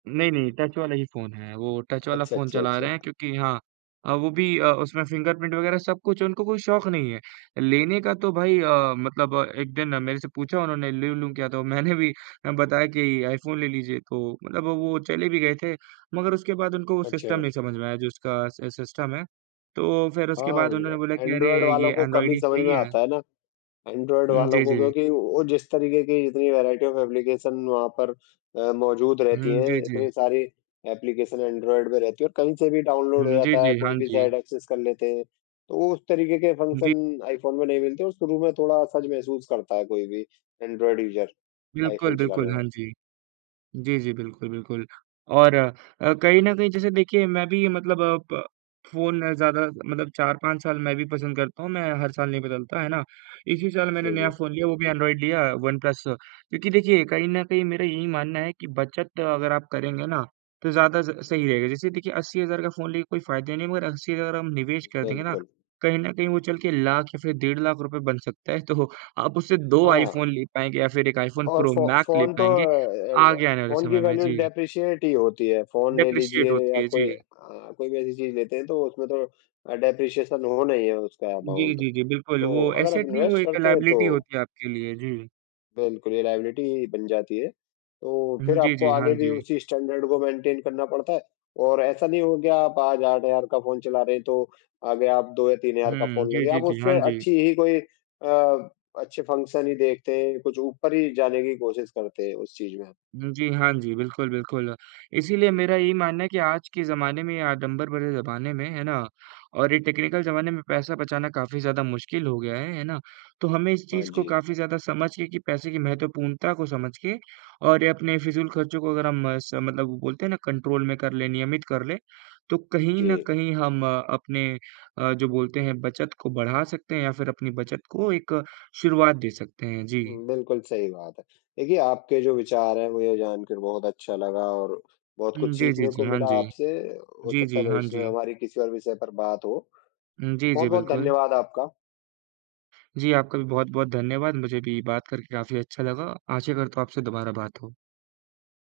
नहीं, नहीं, टच वाला ही फ़ोन है। वो टच वाला अच्छा, फ़ोन अच्छा, चला अच्छा। रहे हैं, क्योंकि हाँ अ, वो भी अ, उसमें फिंगरप्रिंट वग़ैरह सब कुछ है, उनको कोई शौक नहीं है लेने का। तो भाई अ, मतलब एक दिन मेरे से पूछा उन्होंने, "ले लूँ क्या?" तो मैंने भी अ, बताया कि, "आईफ़ोन ले लीजिए।" तो मतलब वो वो चले भी गए थे। मगर उसके बाद उनको सिस्टम अच्छा। नहीं समझ में आया, जो इसका स सिस्टम है। तो फिर उसके बाद हाँ, उन्होंने बोला कि, "अरे! ऐन्ड्रॉइड ये वालों को कम ऐन्ड्रॉइड ही ही समझ सही में है।" आता है ना, ऐन्ड्रॉइड हुँ, वालों जी, को, जी। क्योंकि वो जिस तरीके की जितनी वैरायटी ऑफ़ एप्लीकेशन वहाँ पर अ, मौजूद रहती हुँ, हैं, जी, जी। इतनी सारी एप्लीकेशन ऐन्ड्रॉइड में रहती हैं और कहीं से भी डाउनलोड हुँ, हो जी, जाता है, जी, हाँ कोई भी जी। साइट एक्सेस कर लेते हैं। तो उस तरीके के जी। फ़ंक्शन आईफ़ोन में नहीं मिलते और शुरू में थोड़ा असहज महसूस करता है कोई भी ऐन्ड्रॉइड यूज़र बिल्कुल, आईफ़ोन चलाने बिल्कुल, में। हाँ जी। जी, जी, बिल्कुल, बिल्कुल। और अ, कहीं न कहीं, जैसे देखिए, मैं भी मतलब प फ़ोन ज़्यादा मतलब 4-5 साल मैं भी पसंद करता हूँ, मैं हर साल नहीं बदलता। है ना? इसी साल मैंने जी, नया जी। फ़ोन लिया, वो भी ऐन्ड्रॉइड लिया, वनप्लस। क्योंकि देखिए, कहीं न कहीं मेरा यही मानना है कि बचत अगर आप करेंगे ना, तो ज़्यादा स सही रहेगा। जैसे देखिए, 80,000 का फ़ोन लेके कोई फ़ायदा नहीं, मगर 80,000 हम निवेश कर देंगे ना, बिल्कुल। कहीं न कहीं वो चल के लाख या फिर डेढ़ लाख रुपए बन सकता है। तो आप उससे 2 हाँ। आईफ़ोन ले पाएँगे या फिर एक आईफ़ोन और प्रो फ़ो मैक्स ले फ़ोन तो पाएँगे, अ, एर आगे आने वाले फ़ोन की समय में। वैल्यू जी। डेप्रिशिएट ही होती है। फ़ोन ले डेप्रिशिएट लीजिए होती या है, कोई जी। अ, कोई भी ऐसी चीज़ लेते हैं, तो उसमें तो अ, डेप्रिशिएशन होना ही है उसका जी, अमाउंट। जी, जी, बिल्कुल, तो वो अगर आप ऐसेट नहीं, वो इन्वेस्ट एक करते हैं, लाएबिलिटी तो होती है आपके लिए। जी। बिल्कुल, ये लाएबिलिटी ही बन जाती है। तो हुँ, फिर जी, आपको जी, हाँ आगे भी जी। उसी स्टैन्डर्ड को मेन्टेन करना पड़ता है, और ऐसा नहीं हो गया, आप आज 8000 का फ़ोन चला रहे हैं, तो आगे आप 2 या 3000 का हुँ, फ़ोन जी, लेंगे। जी, आप जी। हाँ उससे जी। अच्छी ही कोई अ, अच्छे फंक्शन ही देखते हैं। कुछ ऊपर ही जाने की कोशिश करते हैं उस चीज़ में हम। हुँ जी, हाँ जी, बिल्कुल, बिल्कुल। इसीलिए मेरा यही मानना है कि आज के ज़माने में या आडंबर भरे ज़माने में, है ना, और ये टेक्निकल ज़माने में पैसा बचाना काफ़ी ज़्यादा मुश्किल हो गया है। है ना? तो हमें इस हाँ चीज़ को जी। काफ़ी ज़्यादा समझ के कि पैसे की महत्वपूर्णता को समझ के, और ये अपने फ़िज़ूल खर्चों को अगर हम मस मतलब बोलते हैं ना, कन्ट्रोल में कर लें, नियमित कर लें, तो कहीं न जी। कहीं हम अपने अ, जो बोलते हैं, बचत को बढ़ा सकते हैं या फिर अपनी बचत को एक शुरुआत दे सकते हैं। जी। बिल्कुल सही बात है। देखिए, आपके जो विचार हैं, मुझे जानकर बहुत अच्छा लगा और बहुत हुँ, कुछ जी, जी, सीखने जी, को हाँ मिला जी। आपसे। हो जी, सकता जी, है, हाँ भविष्य में जी। हमारी किसी और विषय पर बात हो। उम, जी, जी, बहुत-बहुत बिल्कुल। धन्यवाद आपका। जी, आपका भी बहुत-बहुत धन्यवाद। मुझे भी बात करके काफ़ी अच्छा लगा। आशा करता हूँ, आपसे दोबारा बात हो।